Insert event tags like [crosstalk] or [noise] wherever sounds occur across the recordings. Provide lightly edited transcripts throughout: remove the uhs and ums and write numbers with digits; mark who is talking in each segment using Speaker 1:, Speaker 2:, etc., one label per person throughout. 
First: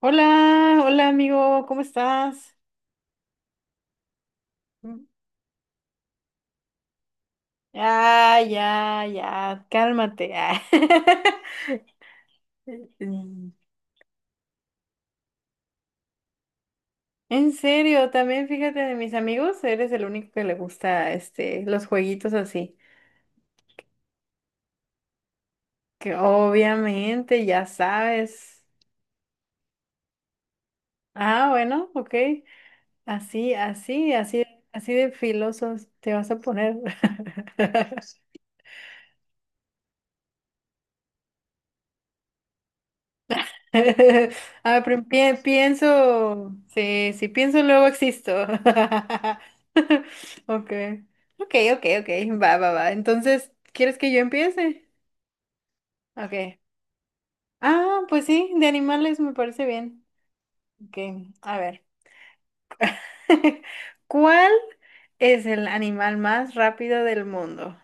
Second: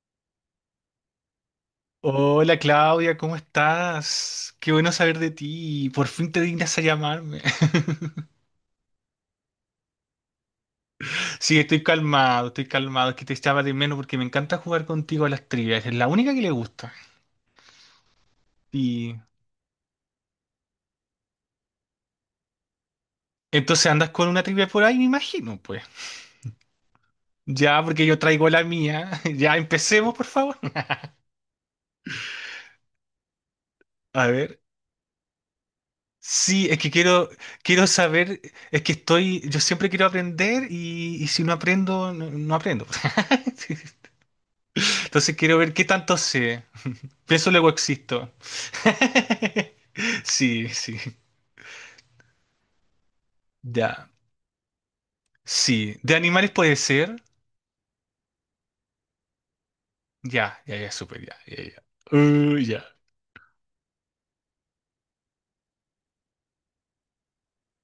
Speaker 1: Hola, hola amigo, ¿cómo estás?
Speaker 2: Hola Claudia, ¿cómo estás? Qué bueno saber de ti. Por fin te dignas a llamarme. [laughs]
Speaker 1: Ya, ya, ya, cálmate. Ah. [laughs]
Speaker 2: Sí, estoy calmado, estoy calmado. Es que te
Speaker 1: Mm.
Speaker 2: echaba de menos porque me encanta jugar contigo a las trivias. Es la única que le gusta.
Speaker 1: En serio, también fíjate de mis
Speaker 2: Y
Speaker 1: amigos, eres el único que le gusta los jueguitos así.
Speaker 2: entonces andas con una trivia por ahí, me imagino, pues.
Speaker 1: Que obviamente ya
Speaker 2: Ya, porque yo traigo
Speaker 1: sabes.
Speaker 2: la mía. [laughs] Ya empecemos, por favor.
Speaker 1: Ah, bueno, ok. Así, así,
Speaker 2: A
Speaker 1: así,
Speaker 2: ver.
Speaker 1: así de filosos te vas a
Speaker 2: Sí,
Speaker 1: poner.
Speaker 2: es que quiero,
Speaker 1: [laughs]
Speaker 2: quiero saber, es que yo siempre quiero aprender y si no aprendo, no, no aprendo. [laughs]
Speaker 1: [laughs] Ah, pero
Speaker 2: Entonces quiero ver qué tanto
Speaker 1: pienso,
Speaker 2: sé.
Speaker 1: sí, si
Speaker 2: Pienso
Speaker 1: pienso
Speaker 2: luego
Speaker 1: luego
Speaker 2: existo.
Speaker 1: existo. [laughs]
Speaker 2: [laughs] Sí, sí.
Speaker 1: Okay, okay, okay, okay, va, va, va. Entonces, ¿quieres
Speaker 2: Ya.
Speaker 1: que yo empiece?
Speaker 2: Sí. De animales
Speaker 1: Okay.
Speaker 2: puede ser.
Speaker 1: Ah, pues sí, de animales me parece bien.
Speaker 2: Ya, ya, ya, súper,
Speaker 1: Okay,
Speaker 2: ya,
Speaker 1: a
Speaker 2: ya, ya.
Speaker 1: ver.
Speaker 2: Ya.
Speaker 1: [laughs] ¿Cuál es el animal más rápido del mundo?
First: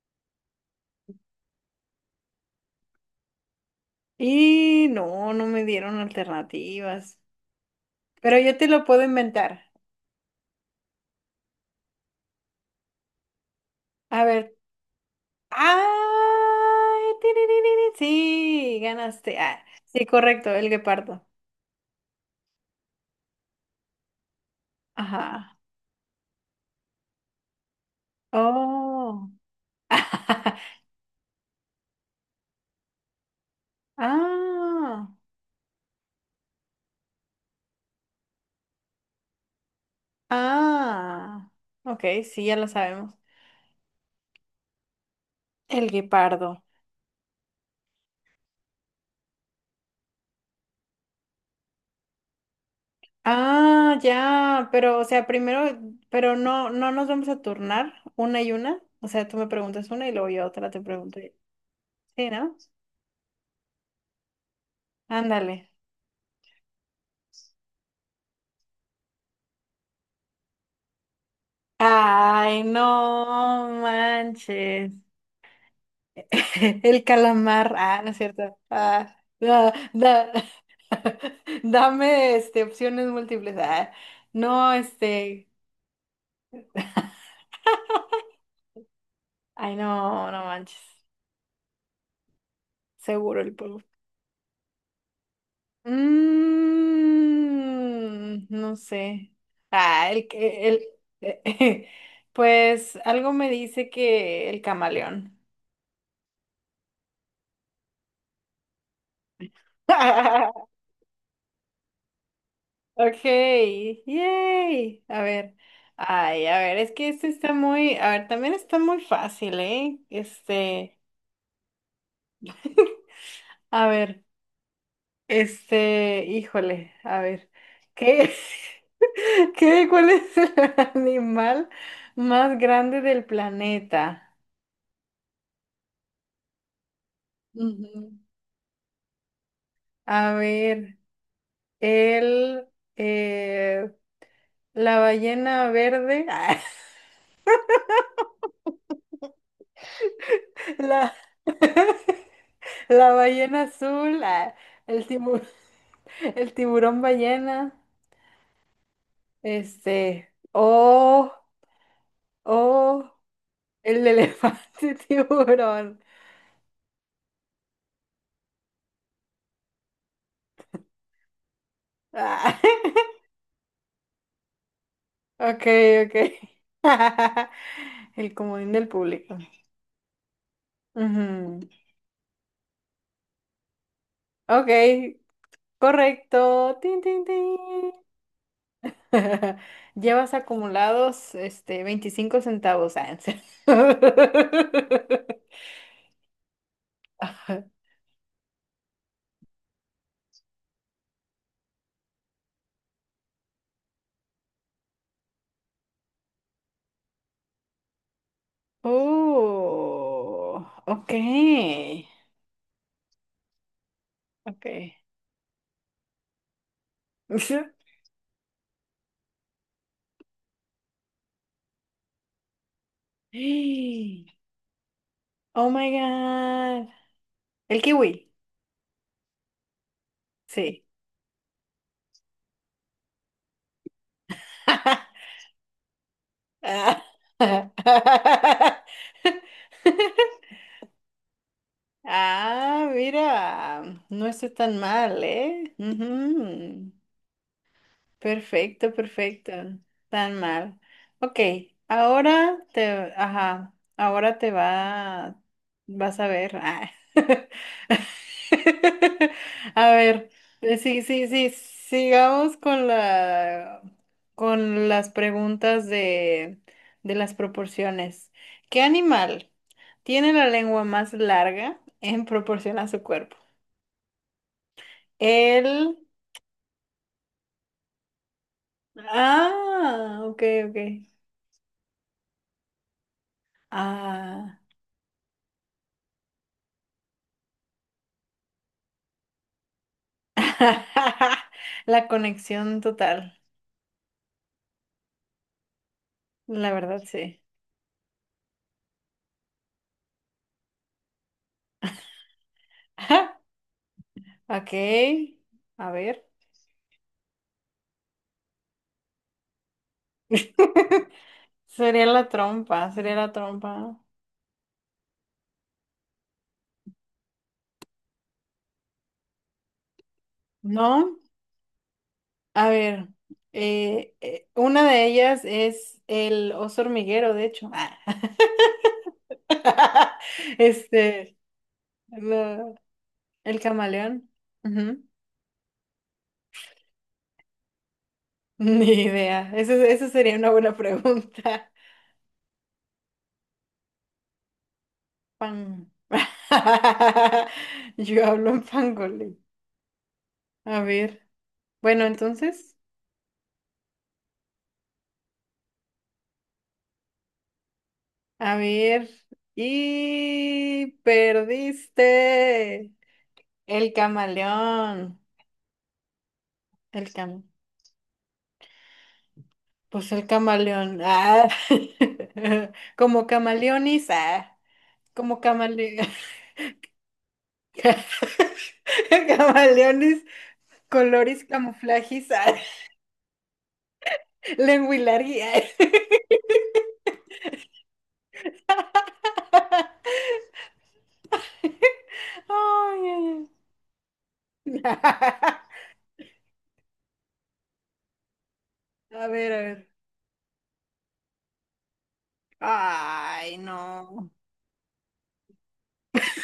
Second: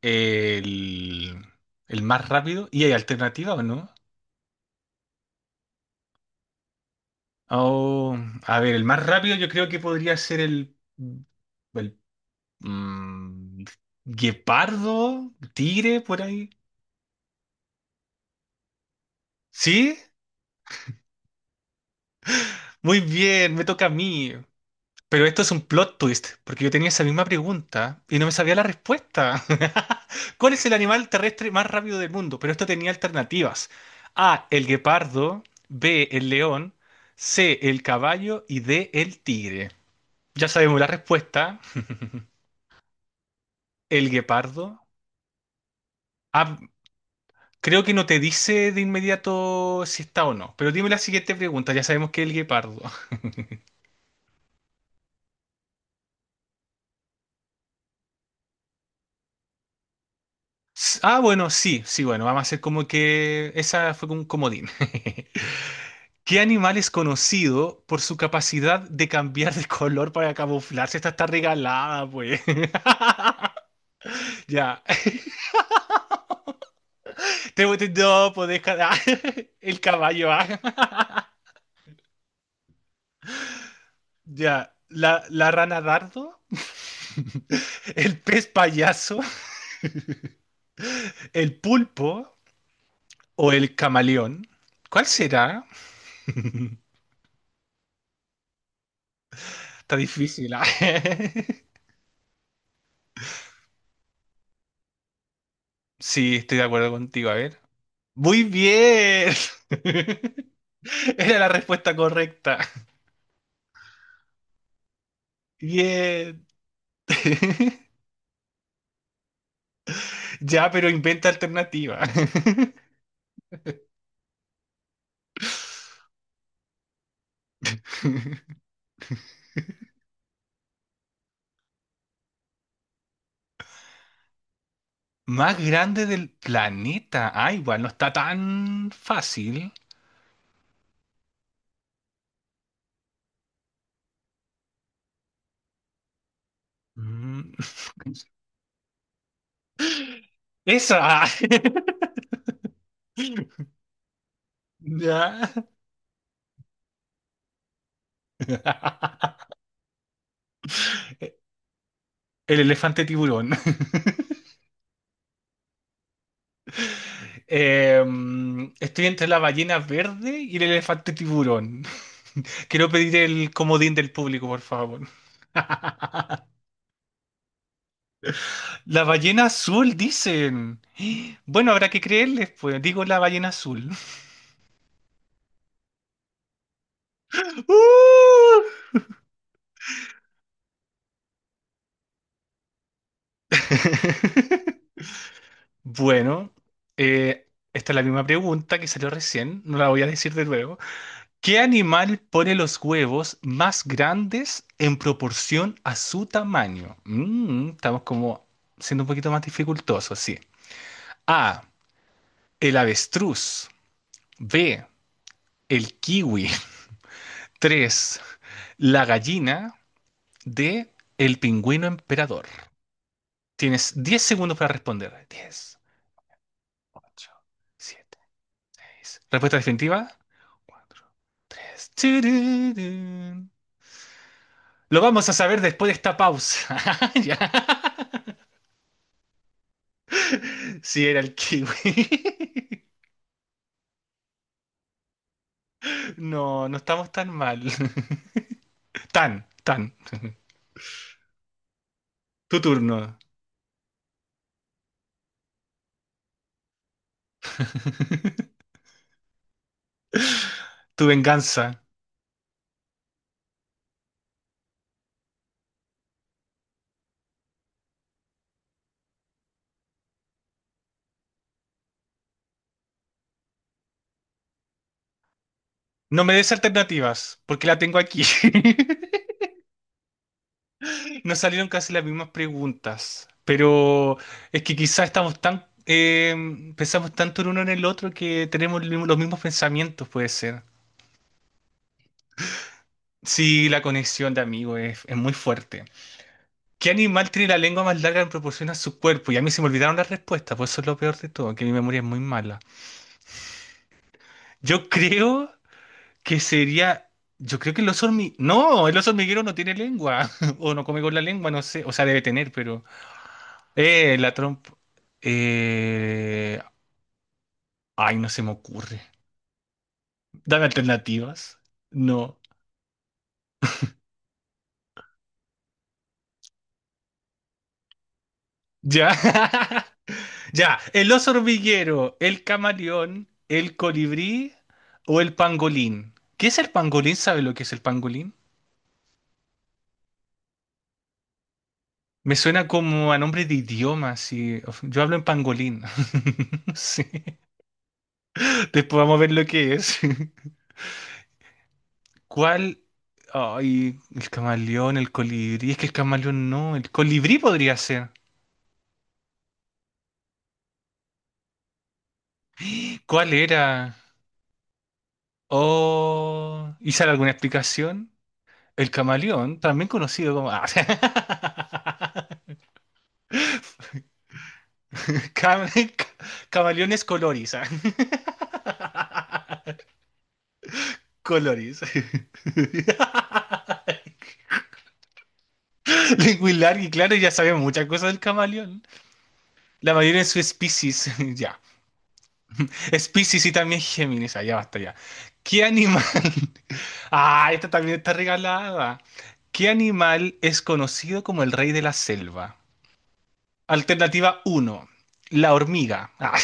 Speaker 2: El, el más rápido. ¿Y hay alternativa o no?
Speaker 1: Y no, no me dieron alternativas,
Speaker 2: Oh,
Speaker 1: pero yo
Speaker 2: a
Speaker 1: te
Speaker 2: ver, el
Speaker 1: lo puedo
Speaker 2: más rápido yo
Speaker 1: inventar.
Speaker 2: creo que podría ser el. mm,
Speaker 1: A ver,
Speaker 2: guepardo, tigre, por ahí.
Speaker 1: ¡Ay!, tiririrí, sí, ganaste. Ah,
Speaker 2: ¿Sí?
Speaker 1: sí, correcto, el guepardo.
Speaker 2: Muy bien, me toca a mí. Pero esto es
Speaker 1: Ajá.
Speaker 2: un plot twist, porque yo tenía esa misma pregunta y no me sabía la
Speaker 1: Oh.
Speaker 2: respuesta. [laughs] ¿Cuál
Speaker 1: [laughs]
Speaker 2: es el animal terrestre más rápido del mundo? Pero esto tenía alternativas. A, el
Speaker 1: Ah.
Speaker 2: guepardo, B, el león, C, el caballo y D, el tigre. Ya sabemos la
Speaker 1: Ah.
Speaker 2: respuesta,
Speaker 1: Ok, sí, ya lo sabemos.
Speaker 2: el guepardo.
Speaker 1: El
Speaker 2: Ah,
Speaker 1: guepardo.
Speaker 2: creo que no te dice de inmediato si está o no, pero dime la siguiente pregunta, ya sabemos que es el guepardo.
Speaker 1: Ah, ya, pero, o sea, primero, pero no, no nos vamos a turnar una y una. O sea, tú me preguntas una y luego yo otra te pregunto.
Speaker 2: Ah, bueno, sí, sí, bueno,
Speaker 1: Sí,
Speaker 2: vamos a
Speaker 1: ¿no?
Speaker 2: hacer como que esa fue como un comodín. [laughs]
Speaker 1: Ándale.
Speaker 2: ¿Qué animal es conocido por su capacidad de cambiar de color para camuflarse? Esta está regalada, pues.
Speaker 1: Ay, no
Speaker 2: [laughs] Ya.
Speaker 1: manches. [laughs] El
Speaker 2: Te
Speaker 1: calamar,
Speaker 2: voy a
Speaker 1: ah, no es
Speaker 2: no, pues
Speaker 1: cierto.
Speaker 2: deja. [laughs]
Speaker 1: Ah, no,
Speaker 2: El caballo.
Speaker 1: [laughs] dame, opciones múltiples. Ah, no,
Speaker 2: Ya. La,
Speaker 1: este.
Speaker 2: la rana dardo, el pez payaso,
Speaker 1: Ay, no, no manches.
Speaker 2: el pulpo
Speaker 1: Seguro
Speaker 2: o
Speaker 1: el
Speaker 2: el
Speaker 1: polvo.
Speaker 2: camaleón. ¿Cuál será?
Speaker 1: Mm, no sé.
Speaker 2: Está
Speaker 1: Ah,
Speaker 2: difícil. [laughs]
Speaker 1: el, [laughs] pues algo me dice que el camaleón.
Speaker 2: Sí, estoy de acuerdo contigo. A ver. Muy bien. [laughs]
Speaker 1: [laughs]
Speaker 2: Era la respuesta correcta.
Speaker 1: Ok, yay. A ver, ay,
Speaker 2: Bien.
Speaker 1: a ver, es que este está
Speaker 2: [laughs]
Speaker 1: muy, a ver, también está muy fácil, ¿eh?
Speaker 2: Ya, pero inventa alternativa. [laughs]
Speaker 1: [laughs] A ver, híjole, a ver, ¿qué, [laughs] ¿qué, cuál es el [laughs] animal más grande del planeta?
Speaker 2: Más grande del planeta. Ah, igual no
Speaker 1: Ujú.
Speaker 2: está tan fácil.
Speaker 1: A ver, el, eh, la ballena verde, [laughs]
Speaker 2: Mm. [laughs]
Speaker 1: la,
Speaker 2: Esa.
Speaker 1: [laughs] la ballena
Speaker 2: [laughs]
Speaker 1: azul, ah, el tiburón,
Speaker 2: Ya.
Speaker 1: [laughs] el tiburón ballena,
Speaker 2: [laughs]
Speaker 1: oh,
Speaker 2: El
Speaker 1: oh,
Speaker 2: elefante tiburón. [laughs]
Speaker 1: el elefante [laughs] tiburón.
Speaker 2: Estoy entre la ballena verde y el elefante tiburón.
Speaker 1: Ah,
Speaker 2: [laughs] Quiero
Speaker 1: [laughs]
Speaker 2: pedir el comodín del público, por favor.
Speaker 1: ok, ok. [laughs] El comodín del
Speaker 2: La
Speaker 1: público.
Speaker 2: ballena azul, dicen. [gasps]
Speaker 1: Ujú.
Speaker 2: Bueno, habrá que creerles, pues. Digo la ballena azul.
Speaker 1: Ok, correcto. Tin, tin,
Speaker 2: [laughs]
Speaker 1: tin.
Speaker 2: ¡Uh!
Speaker 1: [laughs] Llevas acumulados 25 centavos, Ansel.
Speaker 2: [laughs]
Speaker 1: [laughs]
Speaker 2: Bueno, esta es la misma pregunta que salió recién, no la voy a decir de nuevo. ¿Qué animal pone los huevos más grandes en proporción a su tamaño? Estamos como siendo un poquito más dificultosos, sí.
Speaker 1: Oh,
Speaker 2: A,
Speaker 1: okay,
Speaker 2: el avestruz. B,
Speaker 1: okay.
Speaker 2: el kiwi. [laughs]
Speaker 1: [laughs]
Speaker 2: 3, la gallina. D, el pingüino emperador. Tienes 10
Speaker 1: ¡Ay!
Speaker 2: segundos para responder.
Speaker 1: Oh
Speaker 2: 10,
Speaker 1: my God.
Speaker 2: 8,
Speaker 1: El
Speaker 2: 7,
Speaker 1: kiwi,
Speaker 2: 6. Respuesta definitiva.
Speaker 1: sí.
Speaker 2: 4, Tururún. Lo vamos a
Speaker 1: [laughs]
Speaker 2: saber después de esta pausa.
Speaker 1: Ah,
Speaker 2: [laughs] Ya.
Speaker 1: [laughs]
Speaker 2: Sí, era el kiwi.
Speaker 1: ah,
Speaker 2: [laughs]
Speaker 1: mira, no estoy tan mal, eh.
Speaker 2: No, no
Speaker 1: Ujú.
Speaker 2: estamos tan mal. [laughs]
Speaker 1: Perfecto,
Speaker 2: Tan,
Speaker 1: perfecto.
Speaker 2: tan.
Speaker 1: Tan mal. Ok, ahora
Speaker 2: Tu
Speaker 1: te,
Speaker 2: turno,
Speaker 1: ajá, vas a ver. Ah. [laughs] A ver, sí,
Speaker 2: tu
Speaker 1: sí, sí,
Speaker 2: venganza.
Speaker 1: sigamos con las preguntas de las proporciones. ¿Qué animal tiene la lengua más larga en proporción a su cuerpo? El,
Speaker 2: No me des alternativas, porque la tengo aquí. [laughs]
Speaker 1: ah, ok, ok.
Speaker 2: Nos salieron casi las mismas preguntas, pero
Speaker 1: Ah.
Speaker 2: es que quizás estamos pensamos tanto en uno en el otro que tenemos los mismos pensamientos, puede ser.
Speaker 1: [laughs] La conexión total,
Speaker 2: Sí, la conexión de amigos es muy fuerte.
Speaker 1: la
Speaker 2: ¿Qué
Speaker 1: verdad
Speaker 2: animal
Speaker 1: sí.
Speaker 2: tiene la lengua más larga en proporción a su cuerpo? Y a mí se me olvidaron las respuestas. Por eso es lo peor de todo, que mi memoria es muy mala.
Speaker 1: [laughs] Ok,
Speaker 2: Yo creo
Speaker 1: a ver.
Speaker 2: que sería. Yo creo que el oso hormiguero. No, el oso hormiguero no tiene lengua. [laughs] O no come
Speaker 1: [laughs]
Speaker 2: con la lengua, no sé. O sea,
Speaker 1: Sería
Speaker 2: debe
Speaker 1: la
Speaker 2: tener, pero.
Speaker 1: trompa, sería la trompa.
Speaker 2: La trompa. Eh... Ay, no se me ocurre. Dame
Speaker 1: ¿No?
Speaker 2: alternativas. No.
Speaker 1: A ver, una de ellas es el oso hormiguero, de hecho. Ah.
Speaker 2: Ya. [laughs]
Speaker 1: [laughs]
Speaker 2: Ya, el oso
Speaker 1: Este,
Speaker 2: hormiguero, el
Speaker 1: lo-
Speaker 2: camaleón,
Speaker 1: el
Speaker 2: el
Speaker 1: camaleón.
Speaker 2: colibrí
Speaker 1: Ujú.
Speaker 2: o el pangolín. ¿Qué es el pangolín? ¿Sabe lo que es el pangolín?
Speaker 1: [laughs] Ni idea. Eso sería una buena pregunta.
Speaker 2: Me suena como a nombre de idioma, sí. Yo hablo en pangolín.
Speaker 1: Pan.
Speaker 2: [laughs] Sí.
Speaker 1: [laughs] Yo hablo en
Speaker 2: Después vamos a ver
Speaker 1: pangolín.
Speaker 2: lo que es.
Speaker 1: A ver, bueno,
Speaker 2: [laughs]
Speaker 1: entonces,
Speaker 2: ¿Cuál? Ay, el camaleón, el colibrí. Es que el camaleón no, el colibrí podría ser.
Speaker 1: a ver, y perdiste
Speaker 2: ¿Cuál
Speaker 1: el
Speaker 2: era?
Speaker 1: camaleón,
Speaker 2: Oh, ¿y
Speaker 1: el
Speaker 2: sale alguna
Speaker 1: cam,
Speaker 2: explicación? El camaleón, también
Speaker 1: pues el
Speaker 2: conocido como... [laughs] Ah.
Speaker 1: camaleón, ah, [laughs] como camaleonis, ah, como
Speaker 2: Cam- [laughs]
Speaker 1: camaleón.
Speaker 2: camaleones coloris.
Speaker 1: [laughs] Camaleones,
Speaker 2: [laughs]
Speaker 1: colores coloris,
Speaker 2: Coloris. [laughs]
Speaker 1: camuflagis, ah, lenguilari, ah. [laughs]
Speaker 2: Linguilar y claro, ya sabemos muchas cosas del camaleón. La mayoría de su especies. [laughs] Ya.
Speaker 1: ¡Ay, ay,
Speaker 2: Especies y también Géminis. Ya basta ya.
Speaker 1: ay! [laughs]
Speaker 2: ¿Qué animal? [laughs] Ah, esta también está regalada.
Speaker 1: A
Speaker 2: ¿Qué
Speaker 1: ver,
Speaker 2: animal es conocido como el rey de la selva?
Speaker 1: ay, no.
Speaker 2: Alternativa uno, la hormiga. Ah,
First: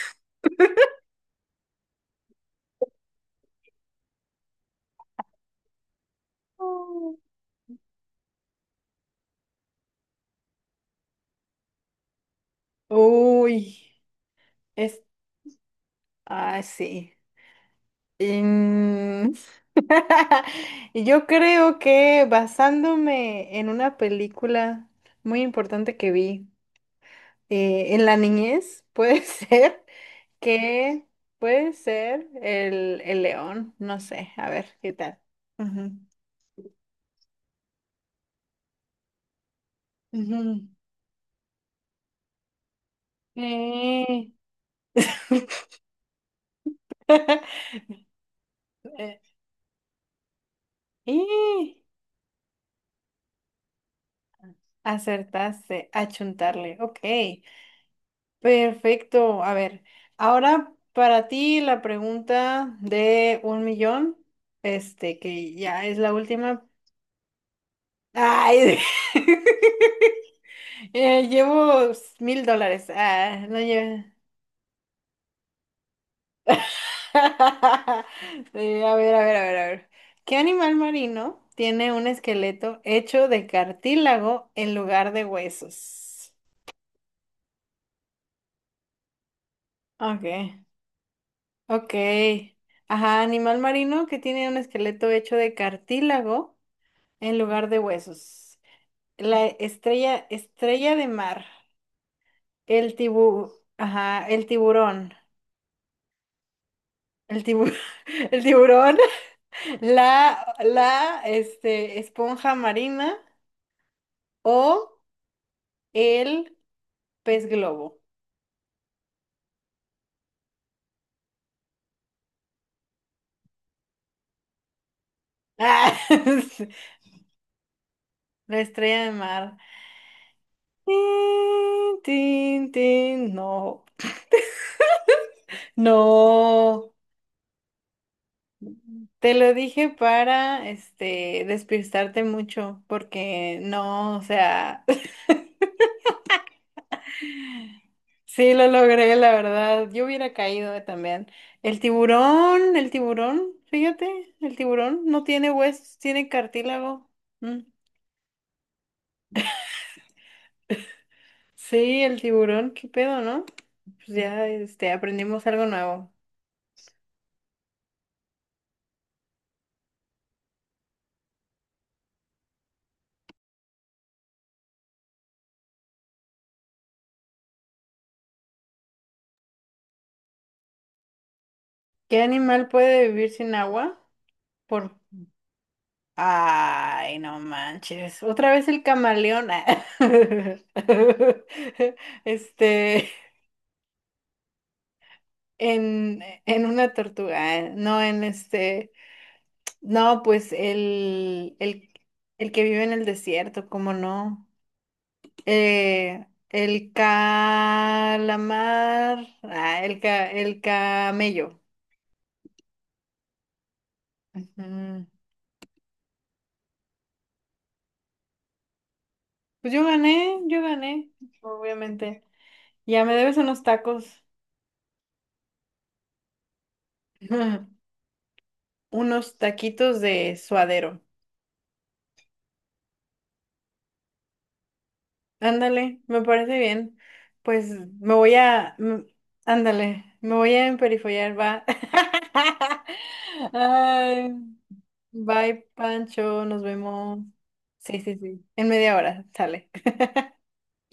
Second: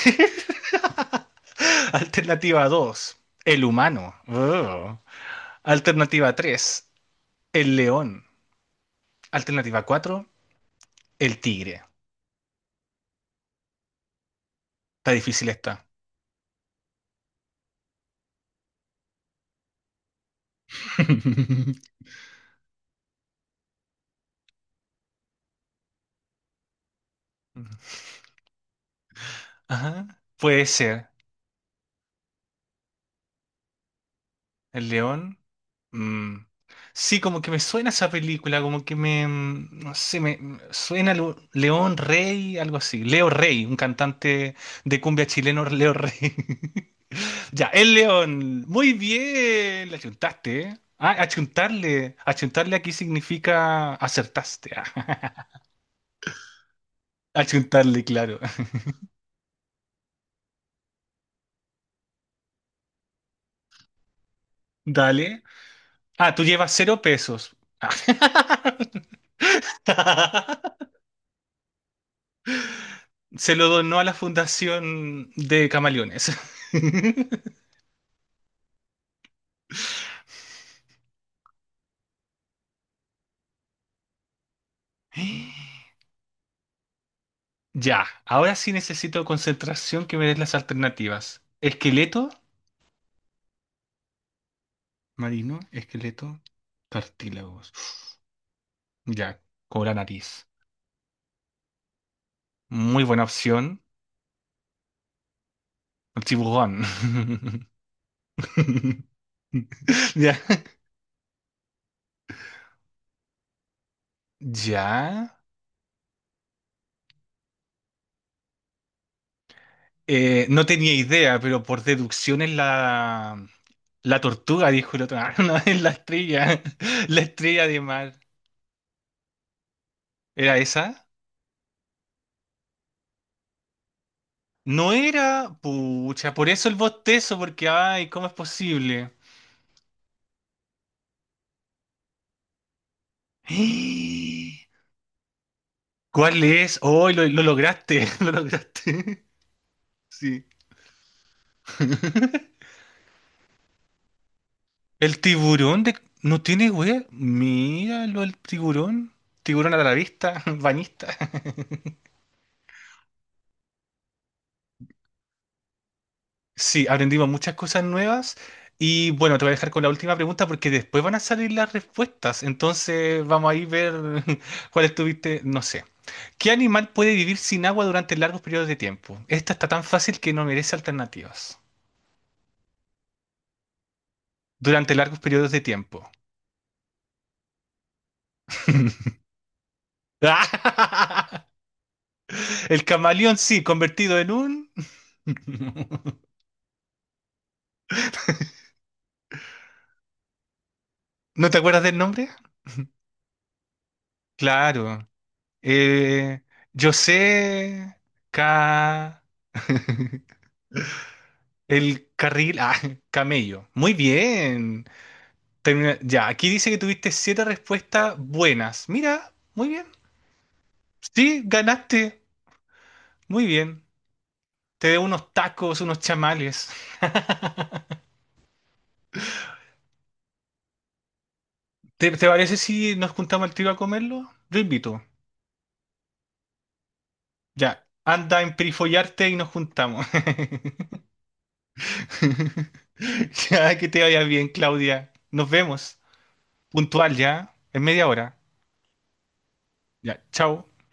Speaker 2: [laughs] Alternativa 2, el humano. Oh. Alternativa tres,
Speaker 1: Oh.
Speaker 2: el león. Alternativa 4, el tigre.
Speaker 1: Uy, es,
Speaker 2: Está difícil esta.
Speaker 1: ah, sí. Mm, [laughs] Yo creo
Speaker 2: [laughs]
Speaker 1: que basándome en una película muy importante que vi en la niñez, puede [laughs] ser
Speaker 2: Ajá. Puede
Speaker 1: que,
Speaker 2: ser.
Speaker 1: puede ser el león, no sé, a ver,
Speaker 2: El
Speaker 1: ¿qué tal?
Speaker 2: león. Mm. Sí, como que me suena esa película, como que no sé,
Speaker 1: Ujú,
Speaker 2: me
Speaker 1: ujú.
Speaker 2: me suena León Rey, algo así. Leo Rey, un
Speaker 1: Eh,
Speaker 2: cantante de cumbia chileno,
Speaker 1: [laughs]
Speaker 2: Leo Rey. [laughs] Ya, el león. Muy
Speaker 1: eh,
Speaker 2: bien, le achuntaste, ¿eh? Ah,
Speaker 1: y
Speaker 2: achuntarle. Achuntarle aquí significa acertaste. [laughs] Ah.
Speaker 1: acertaste, achuntarle, ok.
Speaker 2: Achuntarle, claro. [laughs]
Speaker 1: Perfecto. A ver, ahora para ti la pregunta de un millón,
Speaker 2: Dale.
Speaker 1: que ya es la
Speaker 2: Ah, tú
Speaker 1: última.
Speaker 2: llevas 0 pesos.
Speaker 1: Ay, [laughs]
Speaker 2: [laughs]
Speaker 1: llevo $1,000. Ah,
Speaker 2: Se
Speaker 1: no
Speaker 2: lo donó
Speaker 1: llevo.
Speaker 2: a la fundación de camaleones. [laughs]
Speaker 1: [laughs] A ver, a ver, a ver, a ver. ¿Qué animal marino tiene un esqueleto hecho de cartílago en lugar de huesos?
Speaker 2: Ya, ahora sí necesito concentración que me des
Speaker 1: Okay,
Speaker 2: las alternativas. Esqueleto,
Speaker 1: okay. Ajá, animal marino que tiene un esqueleto hecho de
Speaker 2: marino, esqueleto,
Speaker 1: cartílago en lugar
Speaker 2: cartílagos.
Speaker 1: de huesos.
Speaker 2: Ya,
Speaker 1: La
Speaker 2: con la
Speaker 1: estrella,
Speaker 2: nariz.
Speaker 1: estrella de mar. El
Speaker 2: Muy buena
Speaker 1: tibu,
Speaker 2: opción.
Speaker 1: ajá, el tiburón.
Speaker 2: El tiburón.
Speaker 1: El tiburón, [laughs] el tiburón,
Speaker 2: [laughs]
Speaker 1: [laughs]
Speaker 2: Ya.
Speaker 1: la esponja marina o
Speaker 2: Ya.
Speaker 1: el pez globo.
Speaker 2: No tenía idea, pero por deducción es la tortuga, dijo el otro. [laughs] Ah, no, es la
Speaker 1: Ah, [laughs]
Speaker 2: estrella. La estrella de mar.
Speaker 1: la estrella de mar.
Speaker 2: ¿Era esa?
Speaker 1: Tin, tin, tin, no,
Speaker 2: No era, pucha, por eso el
Speaker 1: no.
Speaker 2: bostezo, porque, ay, ¿cómo es posible?
Speaker 1: Te lo dije para, despistarte mucho, porque no, o
Speaker 2: [gasps]
Speaker 1: sea,
Speaker 2: ¿Cuál es? Oh, lo lograste, [laughs] lo
Speaker 1: sí, lo logré,
Speaker 2: lograste.
Speaker 1: la verdad. Yo hubiera
Speaker 2: Sí.
Speaker 1: caído también. El tiburón, fíjate, el tiburón
Speaker 2: El
Speaker 1: no tiene
Speaker 2: tiburón de...
Speaker 1: huesos, tiene
Speaker 2: ¿No tiene web?
Speaker 1: cartílago. Mm.
Speaker 2: Míralo, el tiburón. Tiburón a la vista, [laughs] banista.
Speaker 1: Sí, el tiburón, qué pedo, ¿no? Pues ya, aprendimos algo nuevo.
Speaker 2: Sí, aprendimos muchas cosas nuevas. Y bueno, te voy a dejar con la última pregunta porque después van a salir las respuestas. Entonces vamos a ir ver [laughs] cuál estuviste, no sé. ¿Qué animal puede vivir sin agua durante largos periodos de tiempo? Esta está tan fácil que no merece alternativas.
Speaker 1: ¿Qué animal puede vivir sin agua?
Speaker 2: Durante
Speaker 1: Por...
Speaker 2: largos periodos de tiempo.
Speaker 1: Ay, no manches. Otra vez el
Speaker 2: [laughs]
Speaker 1: camaleón. Ah. [laughs]
Speaker 2: El
Speaker 1: Este,
Speaker 2: camaleón, sí, convertido en un... [laughs]
Speaker 1: en una tortuga, ah, no en este. No, pues
Speaker 2: ¿No te acuerdas del nombre?
Speaker 1: el que vive en el desierto, ¿cómo no?
Speaker 2: Claro. Eh,
Speaker 1: El
Speaker 2: yo sé... Ca...
Speaker 1: calamar, ah,
Speaker 2: [laughs]
Speaker 1: el camello.
Speaker 2: El carril... Ah, camello. Muy bien.
Speaker 1: Mm,
Speaker 2: Ya, aquí dice que tuviste siete respuestas buenas. Mira, muy
Speaker 1: pues
Speaker 2: bien.
Speaker 1: yo gané,
Speaker 2: Sí, ganaste.
Speaker 1: obviamente. Ya me debes
Speaker 2: Muy
Speaker 1: unos
Speaker 2: bien.
Speaker 1: tacos,
Speaker 2: Te debo unos tacos, unos chamales.
Speaker 1: [laughs] unos taquitos de suadero.
Speaker 2: ¿Te parece si nos juntamos al tiro a comerlo? Yo invito.
Speaker 1: Ándale, me parece bien. Pues
Speaker 2: Ya,
Speaker 1: me voy
Speaker 2: anda en
Speaker 1: a, mm,
Speaker 2: perifollarte y nos
Speaker 1: ándale,
Speaker 2: juntamos.
Speaker 1: me voy a
Speaker 2: [laughs]
Speaker 1: emperifollar, va. [laughs]
Speaker 2: Ya, que te vaya
Speaker 1: Ay.
Speaker 2: bien, Claudia. Nos
Speaker 1: Bye,
Speaker 2: vemos.
Speaker 1: Pancho, nos
Speaker 2: Puntual
Speaker 1: vemos.
Speaker 2: ya, en
Speaker 1: Sí,
Speaker 2: media
Speaker 1: sí,
Speaker 2: hora.
Speaker 1: sí. En media hora, sale.
Speaker 2: Ya, chao.